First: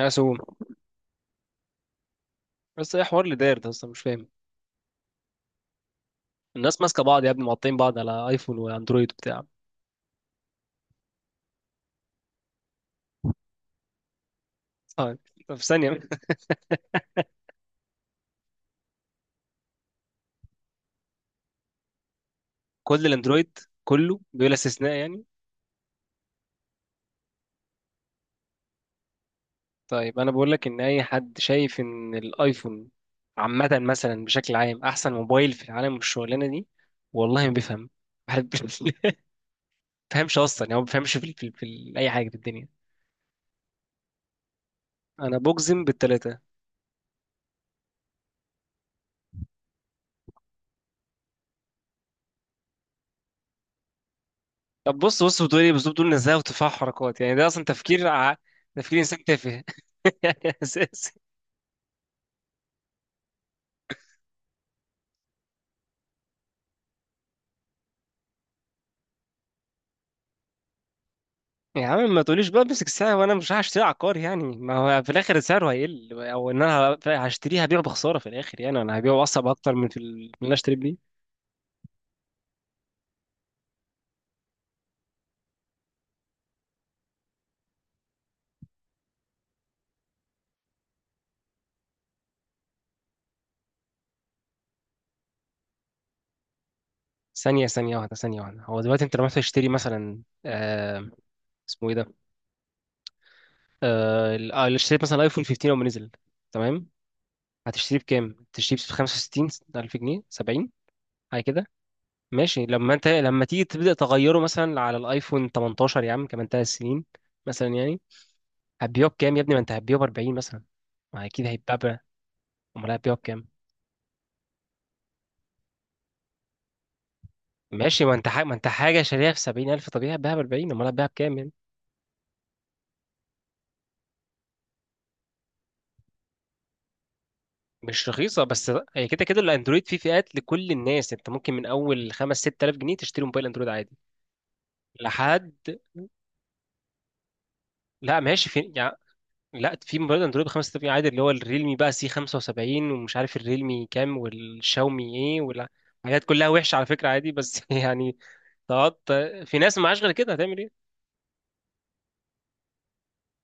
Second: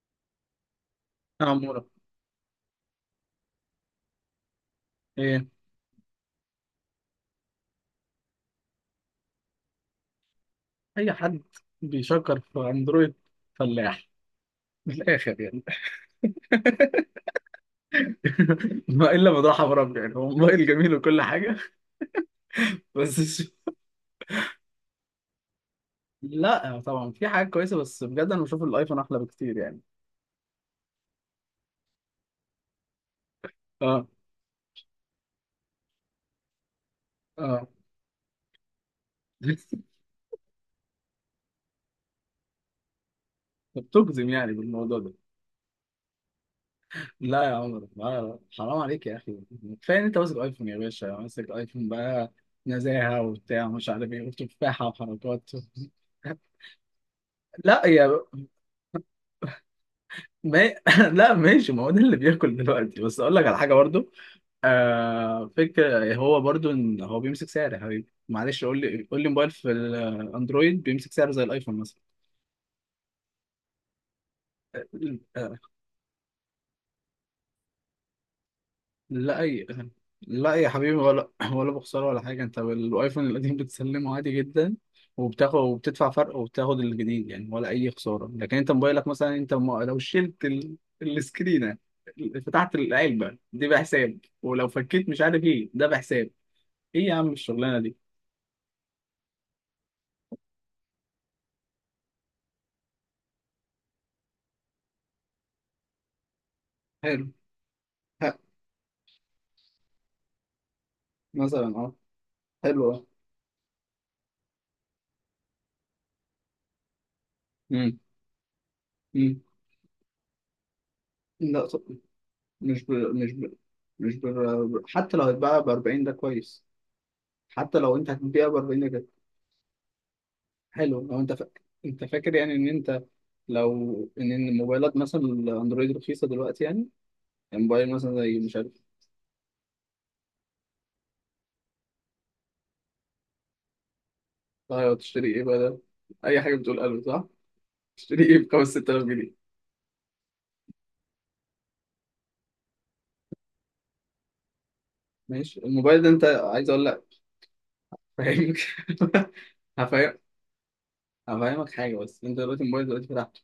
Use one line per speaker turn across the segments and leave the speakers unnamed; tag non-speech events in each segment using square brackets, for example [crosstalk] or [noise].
مقسوم.
يا عمورة،
بس ايه حوار اللي داير ده اصلا مش فاهم؟
ايه؟
الناس ماسكه بعض يا ابني، مقطعين بعض على ايفون واندرويد وبتاع.
اي حد بيشكر في اندرويد فلاح من
طيب،
الاخر يعني.
في ثانيه. [laughs]
[laughs] ما الا مدرعة برب، يعني هو موبايل جميل وكل حاجه. [laughs]
كل
بس ش-
الاندرويد، كله بلا استثناء يعني.
لا، طبعا في حاجات كويسه، بس بجد انا بشوف الايفون احلى بكتير يعني.
طيب، انا بقول لك ان اي حد شايف ان الايفون عامه،
اه،
مثلا بشكل عام، احسن موبايل في العالم والشغلانه دي، والله ما
اه.
بيفهم. واحد [laughs] ما
[laughs]
بيفهمش اصلا، يعني هو ما بيفهمش في اي حاجه في الدنيا.
بتجزم يعني بالموضوع ده؟
انا بجزم بالثلاثه.
لا يا عمر، لا لا، حرام عليك يا اخي. كفايه ان انت ماسك ايفون يا باشا، ماسك ايفون بقى، نزاهه وبتاع ومش عارف ايه وتفاحه
طب بص بص
وحركات.
بتقول ايه بص بتقول نزاهه وتفاح حركات، يعني ده
[laughs]
اصلا
لا
تفكير
يا
تفكير انسان تافه [laughs]
ما... [laughs]
اساسي.
لا، ماشي، ما هو ده اللي بياكل دلوقتي، بس اقول لك على حاجه برضو. فكره، هو برضو ان هو بيمسك سعر يا حبيبي، معلش، قول لي، قول لي موبايل في الاندرويد بيمسك سعر زي الايفون
يا
مثلا.
عم ما تقوليش بقى امسك الساعة وانا مش هشتريها عقار، يعني ما هو في الاخر
آه،
سعره هيقل، او ان انا هشتريها هبيعه بخسارة في الاخر، يعني انا هبيعه
لا
اصعب
اي.
اكتر من من اللي أنا
لا يا
اشتريه بيه.
حبيبي، ولا ولا بخساره ولا حاجه، انت الايفون القديم بتسلمه عادي جدا، وبتاخد وبتدفع فرق وبتاخد الجديد يعني، ولا اي خساره. لكن انت موبايلك مثلا، انت لو شلت السكرينه، فتحت العلبه دي بحساب، ولو فكيت مش عارف ايه ده بحساب، ايه يا عم الشغلانه دي؟
ثانية واحدة، هو دلوقتي انت لما رحت تشتري مثلا، اسمه ايه ده؟ اللي اشتريت مثلا ايفون 15 لما نزل، تمام؟
حلو.
هتشتريه
ها.
بكام؟ تشتريه ب 65 ألف جنيه، 70، حاجة كده.
مثلا، اه.
ماشي،
حلو، اه.
لما تيجي تبدأ تغيره مثلا على الايفون 18 يا عم، كمان 3 سنين مثلا
امم
يعني. هتبيعه بكام
امم
يا ابني؟ ما انت هتبيعه ب 40 مثلا، ما اكيد
لا،
هيتباع
طب
ب-
مش ب...
امال هتبيعه
مش
بكام؟
ب... مش ب... حتى لو هتباع ب 40 ده كويس، حتى لو
ماشي،
انت
ما انت حاجة
هتبيع
ما
ب
انت
40 ده
حاجة
كده.
شاريها في 70000، طبيعي هتبيعها ب 40، امال
حلو،
هتبيعها
لو انت
بكام
فاكر،
يعني.
يعني ان انت، لو ان الموبايلات مثلا الاندرويد رخيصه دلوقتي يعني، الموبايل
مش
مثلا زي
رخيصة،
مش
بس
عارف.
هي كده كده الاندرويد فيه فئات لكل الناس، انت ممكن من اول 5، 6000 جنيه تشتري موبايل اندرويد عادي
طيب تشتري ايه بقى ده؟
لحد.
اي حاجه بتقول قلب صح.
لا
تشتري ايه
ماشي،
ب 5
في يعني،
6000 جنيه؟
لا، في موبايل اندرويد ب 5000 جنيه عادي، اللي هو الريلمي بقى سي 75، ومش عارف الريلمي كام والشاومي ايه
ماشي
ولا
الموبايل ده،
حاجات،
انت
كلها
عايز
وحشة
اقول
على
لك.
فكرة عادي بس [laughs] يعني.
فاهمك.
تقعد،
[laughs]
في ناس معاش غير
هفهم.
كده، هتعمل إيه؟
انا فاهمك حاجه، بس انت دلوقتي الموبايل دلوقتي فتحته،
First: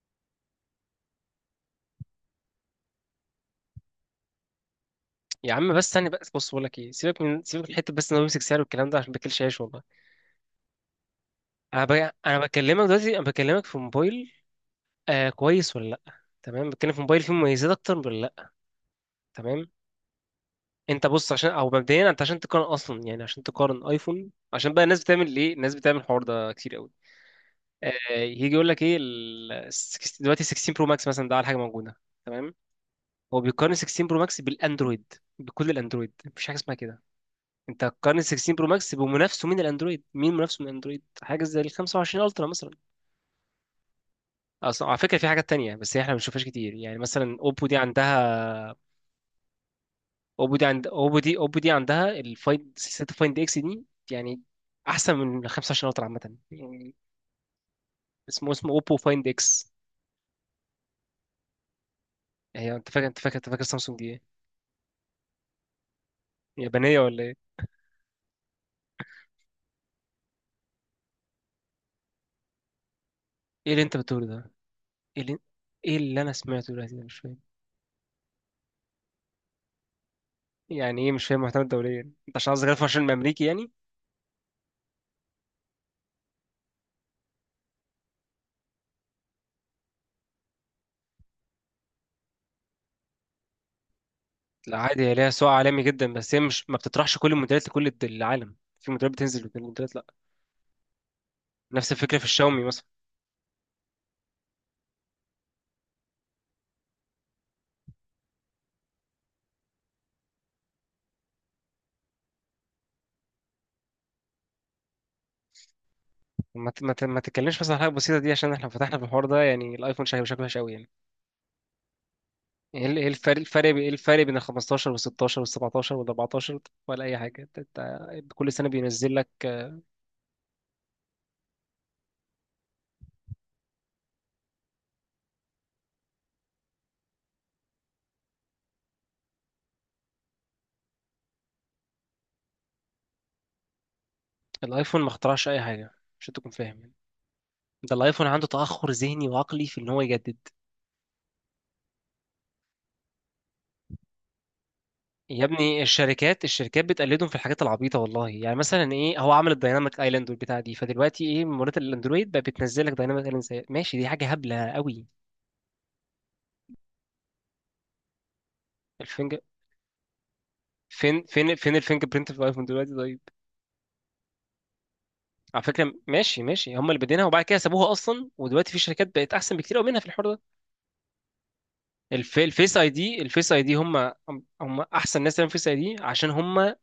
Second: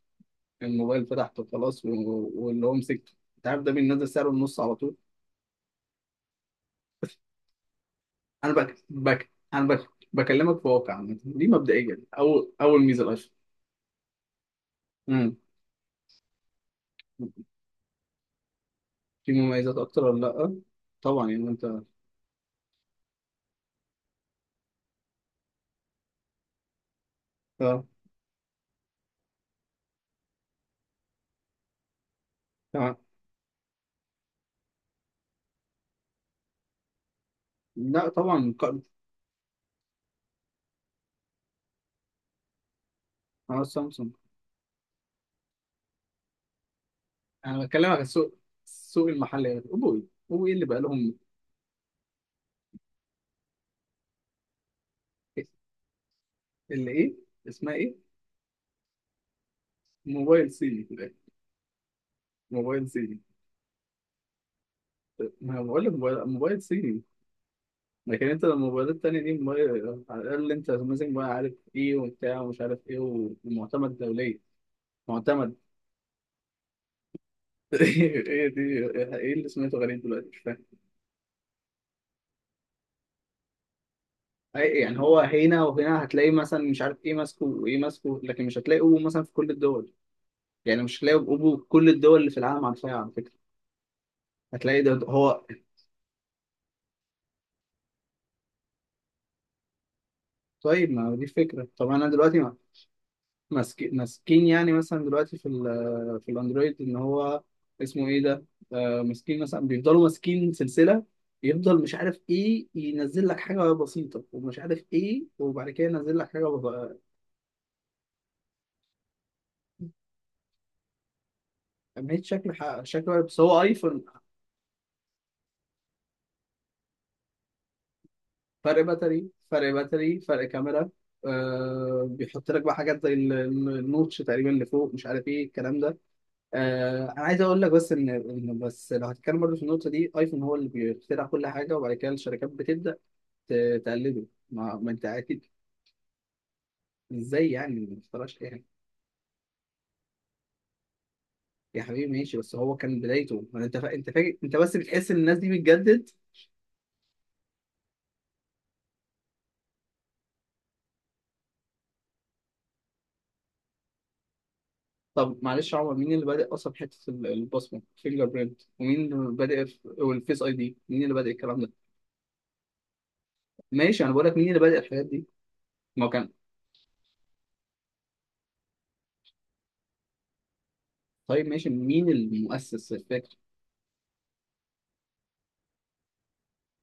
الموبايل فتحته خلاص، واللي هو مسكته انت عارف ده بينزل سعره النص على طول.
يا عم بس ثانية، بس بص بقول لك ايه، سيبك من حتة بس ان هو يمسك
انا
سعر
بك
والكلام ده، عشان
بك
باكلش عيش
انا
والله.
بك بكلمك في واقع عامة. دي
انا ب...
مبدئيا
انا
اول اول
بكلمك
ميزه
دلوقتي،
الاشهر.
بكلمك في موبايل، آه
امم
كويس ولا لا، تمام؟ بتكلم في موبايل فيه مميزات اكتر ولا لا،
في
تمام؟
مميزات اكتر ولا لا.
انت
طبعا
بص،
يعني
عشان او
انت،
مبدئيا، انت عشان تقارن اصلا، يعني عشان تقارن ايفون، عشان بقى الناس بتعمل ايه، الناس بتعمل الحوار ده كتير قوي.
اه
آه، يجي يقول لك ايه دلوقتي 16 برو ماكس مثلا ده على حاجة موجودة، تمام؟
تمام.
هو بيقارن 16 برو ماكس بالاندرويد، بكل الاندرويد، مفيش حاجة اسمها كده. انت
لا
هتقارن
طبعا
16 برو
مقارنة.
ماكس بمنافسه من الاندرويد. مين منافسه من الاندرويد؟ حاجه زي ال 25 الترا مثلا.
انا سامسونج.
اصلا على فكره في حاجات تانية بس هي احنا ما بنشوفهاش كتير، يعني مثلا
انا
اوبو دي
بكلمك عن السوق،
عندها.
السوق المحلي. اوبو ايه؟ اللي بقى لهم؟
اوبو دي عندها الفايند، سلسله الفايند اكس دي يعني، احسن من
إيه،
ال 25 الترا عامه
اللي
يعني.
ايه؟ اسمها ايه؟
اسمه اوبو فايند اكس.
موبايل صيني في الآخر.
هي،
موبايل صيني.
انت فاكر سامسونج دي ايه؟
ما أنا بقول لك موبايل موبايل
يابانيه
صيني.
ولا ايه؟
لكن انت لما الموبايلات التانية دي موبايل، على الأقل انت ماسك بقى، عارف ايه وبتاع ومش عارف ايه،
ايه اللي انت
ومعتمد
بتقوله
دوليا.
ده؟ ايه اللي
معتمد.
ايه اللي انا سمعته دلوقتي ده؟ مش فاهم.
[laughs] ايه دي؟ ايه اللي سمعته؟ غريب دلوقتي، مش فاهم.
يعني ايه مش فاهم محتوى الدوليه؟ انت عشان قصدك 25 امريكي يعني؟
يعني هو هنا وهنا هتلاقي مثلا مش عارف ايه ماسكه وايه ماسكه، لكن مش هتلاقي اوبو مثلا في كل الدول، يعني مش هتلاقي اوبو في كل الدول اللي في العالم عارفاها على فكرة.
لا
هتلاقي ده
عادي، هي ليها
هو.
سوق عالمي جدا، بس هي مش ما بتطرحش كل الموديلات لكل العالم، في موديلات بتنزل وفي موديلات لا.
طيب ما هو دي الفكرة، طب
نفس
انا
الفكره في
دلوقتي
الشاومي مثلا.
ماسكين، يعني مثلا دلوقتي في الاندرويد ان هو، اسمه ايه ده، ماسكين مثلا بيفضلوا ماسكين سلسله، يفضل مش عارف ايه، ينزل لك حاجه بسيطه ومش عارف ايه، وبعد كده ينزل لك حاجه بسيطة.
ما تتكلمش مثلا عن حاجه بسيطه دي، عشان احنا لو فتحنا في الحوار ده، يعني الايفون شكله شكله وحش قوي يعني.
أهمية شكل
ايه ال- إيه
شكل واحد.
الفرق
بس هو
الفرق بي- ايه
ايفون،
الفرق بين ال 15 وال 16 وال 17 وال 14، ولا اي حاجه؟ انت كل سنه
فرق
بينزل لك.
باتري، فرق كاميرا، بيحط لك بقى حاجات زي النوتش تقريبا اللي فوق مش عارف ايه الكلام ده. انا عايز اقول لك بس ان بس لو هتتكلم برضه في النقطه دي، ايفون هو اللي بيخترع كل حاجه، وبعد كده الشركات بتبدا تقلده. ما
الايفون
انت
ما
اكيد.
اخترعش اي حاجه، عشان تكون فاهم يعني.
ازاي يعني
ده
ما
الايفون
تختارهاش
عنده
يعني؟
تاخر ذهني وعقلي في ان هو يجدد.
يا حبيبي ماشي، بس هو كان بدايته، ما انت فاكر، انت بس بتحس ان الناس
يا
دي
ابني
بتجدد.
الشركات بتقلدهم في الحاجات العبيطه، والله يعني مثلا، ايه، هو عمل الدايناميك ايلاند والبتاع دي، فدلوقتي ايه، منات الاندرويد بقى بتنزل لك دايناميك ايلاند زي ماشي، دي حاجه هبله قوي.
طب معلش يا عمر، مين اللي بادئ اصلا في حته البصمه، فينجر برينت، ومين اللي
الفينجر
بادئ والفيس اي دي، مين اللي
فين
بادئ
فين
الكلام ده؟
فين الفينجر برينت في الايفون دلوقتي، طيب؟
ماشي، انا بقول لك مين اللي بادئ الحاجات دي.
على فكره
ما هو كان.
ماشي ماشي، هم اللي بادينها وبعد كده سابوها اصلا، ودلوقتي في شركات بقت احسن بكتير قوي منها في الحوار ده.
طيب ماشي، مين المؤسس الفكر؟
الفيس اي دي هم احسن ناس تعمل فيس اي دي، عشان هم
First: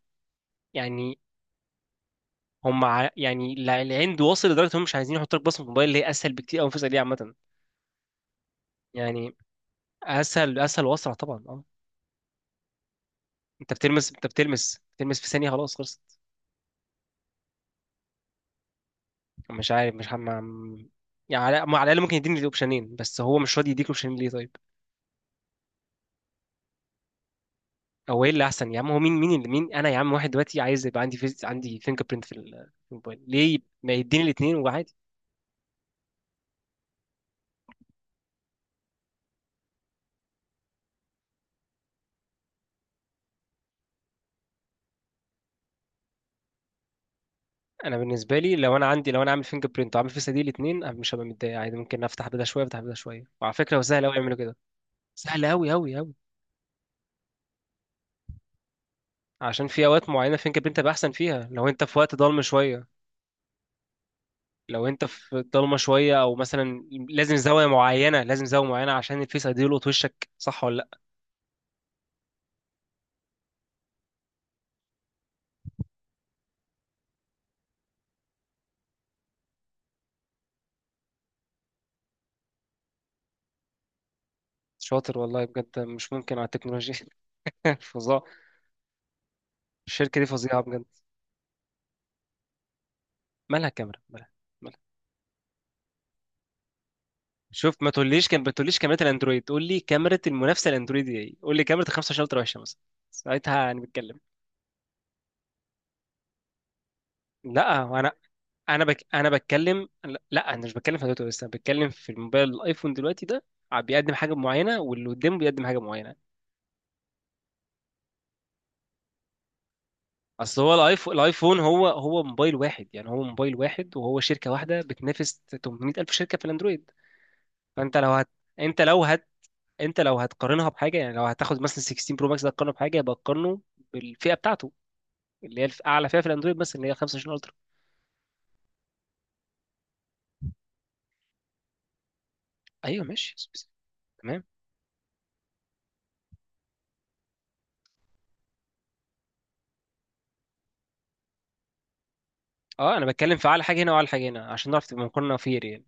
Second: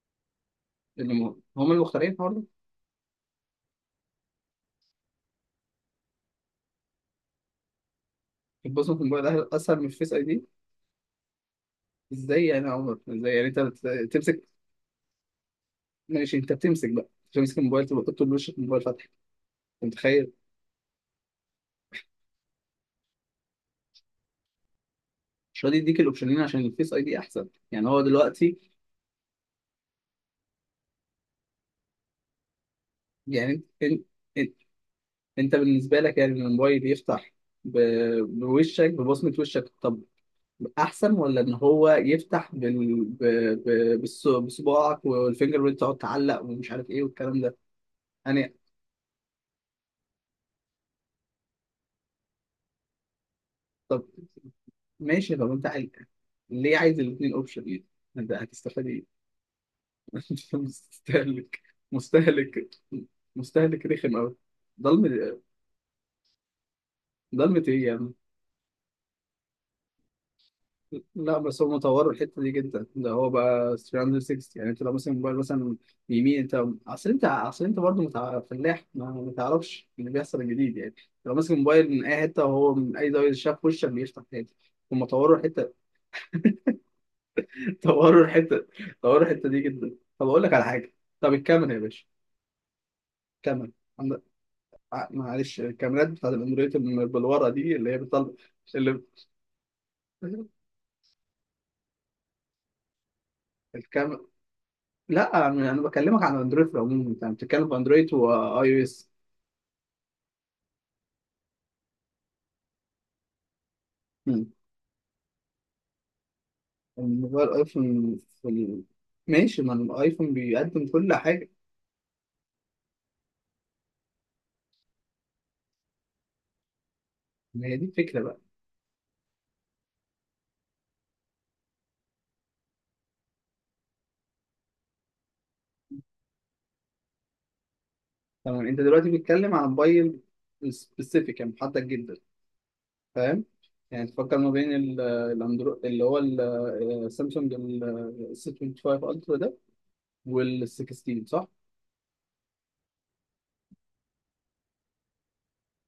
يعني،
هم المخترعين الحوار ده.
يعني العند واصل لدرجه هم مش عايزين يحطوا لك بصمه موبايل، اللي هي اسهل بكتير قوي من فيس اي دي عامه
البصمه في الموبايل
يعني.
اسهل من الفيس اي دي.
اسهل اسهل واسرع طبعا، اه.
ازاي يعني يا عمر؟ ازاي يعني انت
انت بتلمس انت
تمسك؟
بتلمس بتلمس في ثانيه، خلاص خلصت.
ماشي انت بتمسك بقى، تمسك الموبايل تبقى تحط له وشك الموبايل؟ انت
مش عارف، مش هم
متخيل؟
يعني. على ما على الاقل ممكن يديني الاوبشنين، بس هو مش راضي يديك الاوبشنين، ليه طيب؟
مش راضي يديك الاوبشنين عشان الفيس اي دي احسن، يعني هو
هو ايه اللي
دلوقتي.
احسن يا عم؟ هو مين انا يا عم؟ واحد دلوقتي عايز يبقى عندي فينجر برينت في الموبايل، ليه
يعني
ما
انت،
يديني الاثنين
انت,
وعادي؟
بالنسبه لك، يعني إن الموبايل يفتح بوشك، ببصمه وشك، طب احسن؟ ولا ان هو يفتح بال... ب... ب... بالص- بصباعك، والفينجر بريد تقعد تعلق ومش عارف ايه والكلام ده
انا بالنسبه لي،
يعني.
لو انا عامل فينجر برينت وعامل فيس دي الاثنين، انا مش هبقى متضايق عادي، ممكن افتح بدا شويه، افتح بدا شويه، وعلى فكره هو سهل
طب
قوي يعملوا كده.
ماشي،
سهل
طب انت
قوي
عايز-،
قوي قوي.
ليه عايز الاثنين اوبشن يعني؟ انت هتستفاد ايه؟
عشان في اوقات
[laughs]
معينه
انت
فينجر برينت هيبقى احسن فيها،
مستهلك،
لو انت في وقت ضلمه
مستهلك،
شويه،
مستهلك رخم قوي.
لو انت
ضلمة؟
في ضلمه شويه، او مثلا لازم
ضلمة
زاويه
ايه يعني؟
معينه، لازم زاويه معينه عشان الفيس ايدي يلقط وشك، صح ولا لا؟
لا، بس هم طوروا الحته دي جدا، ده هو بقى 360 يعني، انت لو مثلا موبايل مثلا، يمين، انت برضه متع...، فلاح، ما تعرفش اللي بيحصل الجديد يعني. لو ماسك موبايل من اي حته وهو من اي زاويه شاف وشك بيفتح تاني. هم
شاطر،
طوروا
والله
الحته.
بجد مش ممكن على التكنولوجيا.
[laughs]
[laughs] فظاع.
طوروا الحته، طوروا الحته دي جدا.
الشركه دي
طب اقول لك
فظيعه
على
بجد.
حاجه. طب الكاميرا يا باشا،
مالها
الكاميرا،
كاميرا؟
عندك،
مالها مالها؟
معلش الكاميرات بتاعت الاندرويد اللي بالورقه
شوف،
دي اللي هي بتطلع،
ما تقوليش كاميرا
اللي...
الاندرويد، قول لي كاميرا
[laughs]
المنافسه الاندرويد دي ايه، قول لي كاميرا ال 25 الترا وحشه مثلا، ساعتها انا بتكلم.
الكاميرا. لا انا، بكلمك عن اندرويد في العموم، انت بتتكلم في
لا، هو انا،
اندرويد واي او اس.
انا بتكلم، لا لا، انا مش بتكلم في دلوقتي، بس انا بتكلم في الموبايل الايفون دلوقتي ده، بيقدم حاجه
مم.
معينه واللي قدامه بيقدم حاجه معينه.
الموبايل ايفون في ال... ماشي، ما الايفون
اصل هو
بيقدم
الايفون،
كل حاجه.
هو موبايل واحد يعني، هو موبايل واحد وهو شركه واحده بتنافس 800 الف شركه في الاندرويد.
ما هي دي
فانت لو
الفكره
هت
بقى.
انت لو هت انت لو هتقارنها بحاجه، يعني لو هتاخد مثلا 16 برو ماكس ده تقارنه بحاجه، يبقى تقارنه بالفئه بتاعته، اللي هي اعلى فئه في الاندرويد، بس اللي هي 25 الترا.
تمام، انت دلوقتي بتتكلم عن موبايل سبيسيفيك، يعني محدد جدا.
ايوه ماشي،
فاهم. يعني تفكر
تمام.
ما بين الاندرو اللي هو سامسونج ال 625 الترا ده، وال 16 صح.
اه، انا بتكلم في اعلى حاجه هنا واعلى حاجه هنا، عشان نعرف تبقى مقارنه فير يعني.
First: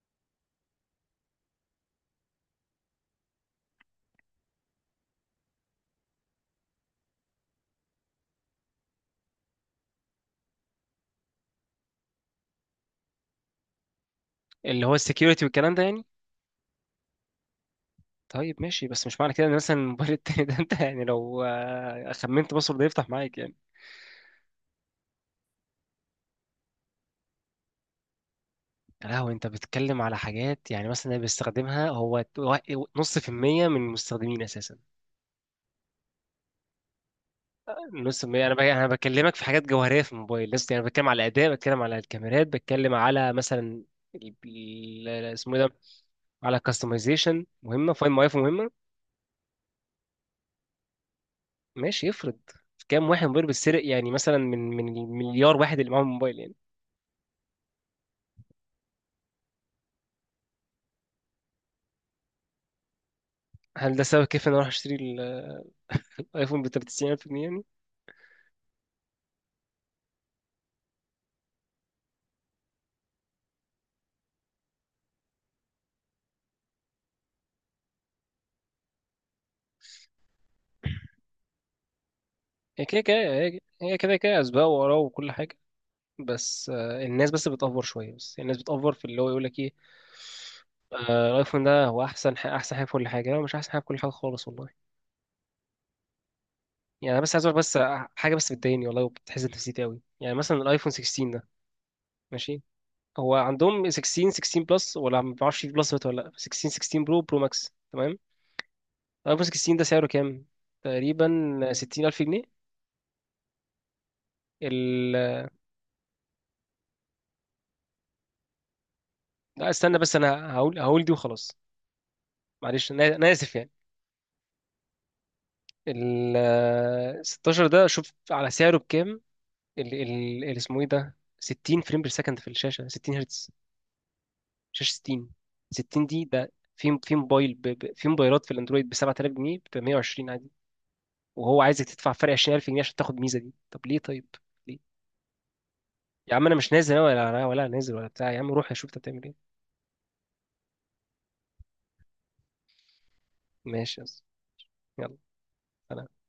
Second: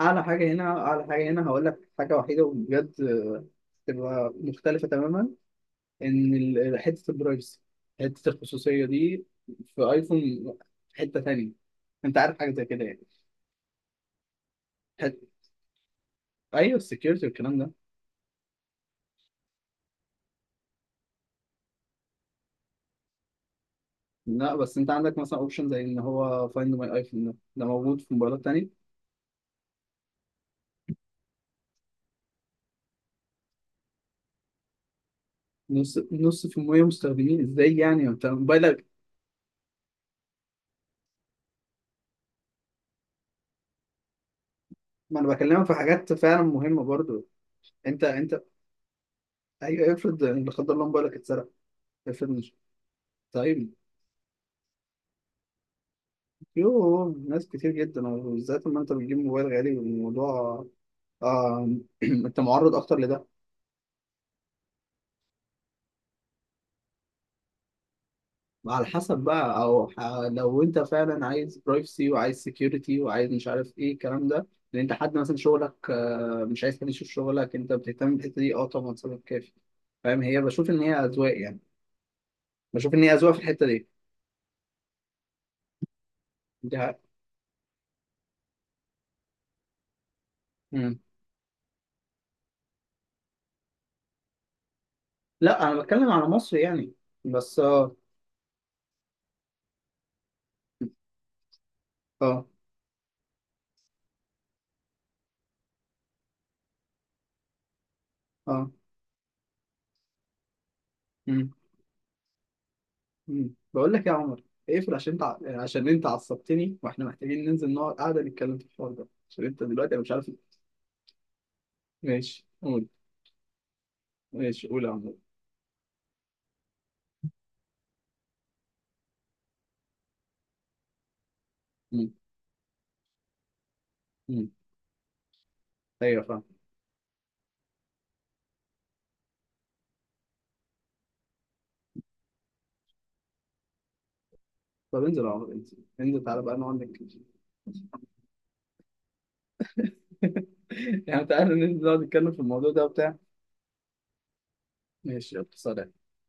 اعلى حاجه هنا، اعلى حاجه هنا هقول لك حاجه وحيده وبجد تبقى مختلفه تماما، ان حته البرايفسي، حته الخصوصيه دي في ايفون حته تانية، انت عارف حاجه زي كده يعني؟
اللي هو
حت...
السكيورتي والكلام ده يعني.
ايوه السكيورتي والكلام ده.
طيب ماشي، بس مش معنى كده ان مثلا الموبايل التاني ده، انت يعني لو خمنت باسورد يفتح معاك يعني.
لا بس انت عندك مثلا اوبشن زي ان هو فايند ماي ايفون، ده موجود في موبايلات تانية.
يا لهوي، انت بتتكلم على حاجات، يعني مثلا اللي بيستخدمها هو نص في المية من المستخدمين اساسا.
نص، نص في المية مستخدمين ازاي يعني؟
نص في
انت
المية، يعني
موبايلك،
انا بكلمك في حاجات جوهرية في الموبايل لسه يعني، بتكلم على الاداء، بتكلم على الكاميرات، بتكلم على مثلا
ما انا
اسمه إيه
بكلمك
ده،
في حاجات فعلا
على
مهمه برضو.
كاستمايزيشن مهمة، فاين ماي ايفون
انت.
مهمة.
ايوه افرض لا قدر الله موبايلك اتسرق.
ماشي،
افرض
افرض.
مش.
كام واحد موبايل
طيب،
بيتسرق يعني مثلا، من المليار واحد اللي معاهم موبايل يعني.
يوه ناس كتير جدا، وبالذات لما انت بتجيب موبايل غالي والموضوع، [clears throat] انت معرض اكتر لده.
هل ده سبب كيف ان انا اروح اشتري الايفون ب 93000 جنيه يعني؟
على حسب بقى، او لو انت فعلا عايز برايفسي وعايز سكيورتي وعايز مش عارف ايه الكلام ده، لان انت حد مثلا شغلك، مش عايز حد يشوف شغلك، انت بتهتم بالحته دي، اه طبعا سبب كافي. فاهم. هي بشوف ان هي اذواق يعني،
هي
بشوف
كده
ان هي
كده،
اذواق في
هي
الحته دي.
هي كده كده اسباب وراه وكل حاجة. بس
دي حقيقة.
الناس بس بتأفور شوية، بس الناس بتأفور في اللي هو يقول لك ايه،
مم.
الايفون ده هو احسن احسن حاجة في كل حاجة. لا، مش احسن حاجة في كل حاجة خالص والله
لا انا بتكلم على مصر يعني.
يعني. انا بس عايز اقول
بس
بس
اه،
حاجة بس بتضايقني والله، وبتحزن نفسيتي قوي يعني، مثلا الايفون 16 ده،
اه،
ماشي. هو عندهم 16، 16 بلس، ولا ما بعرفش في بلس ولا لا، 16، 16 برو، ماكس، تمام.
اه.
الايفون 16 ده سعره كام؟
مم.
تقريبا 60000 جنيه.
مم. بقول لك يا عمر، اقفل، عشان
ال...
انت عشان انت عصبتني، واحنا محتاجين ننزل نقعد قاعده نتكلم في الحوار ده، عشان انت
لا
دلوقتي
استنى
انا مش
بس،
عارف.
انا هقول دي وخلاص.
ماشي قول
معلش، انا اسف يعني.
ماشي قول يا عمرو.
ال 16 ده شوف على سعره بكام، اسمه ايه ده، 60 فريم بير
مم.
سكند في الشاشه، 60 هرتز،
مم.
شاشه 60، 60
ايوه
دي،
فاهم.
ده في موبايل، في موبايلات في الاندرويد ب 7000 جنيه، ب 120 عادي. وهو عايزك تدفع فرق 20000 جنيه عشان تاخد الميزه دي، طب ليه؟ طيب ليه؟
طب انزل يا عمرو، انزل، انزل،
يا
تعالى
عم انا
بقى
مش
نقعد
نازل أنا،
نتكلم.
ولا نازل ولا بتاع، يا عم روح اشوف انت بتعمل ايه.
[laughs] يعني تعالى ننزل نقعد نتكلم في الموضوع ده وبتاع.
ماشي يا أسطى.
ماشي يلا سلام.
يلا.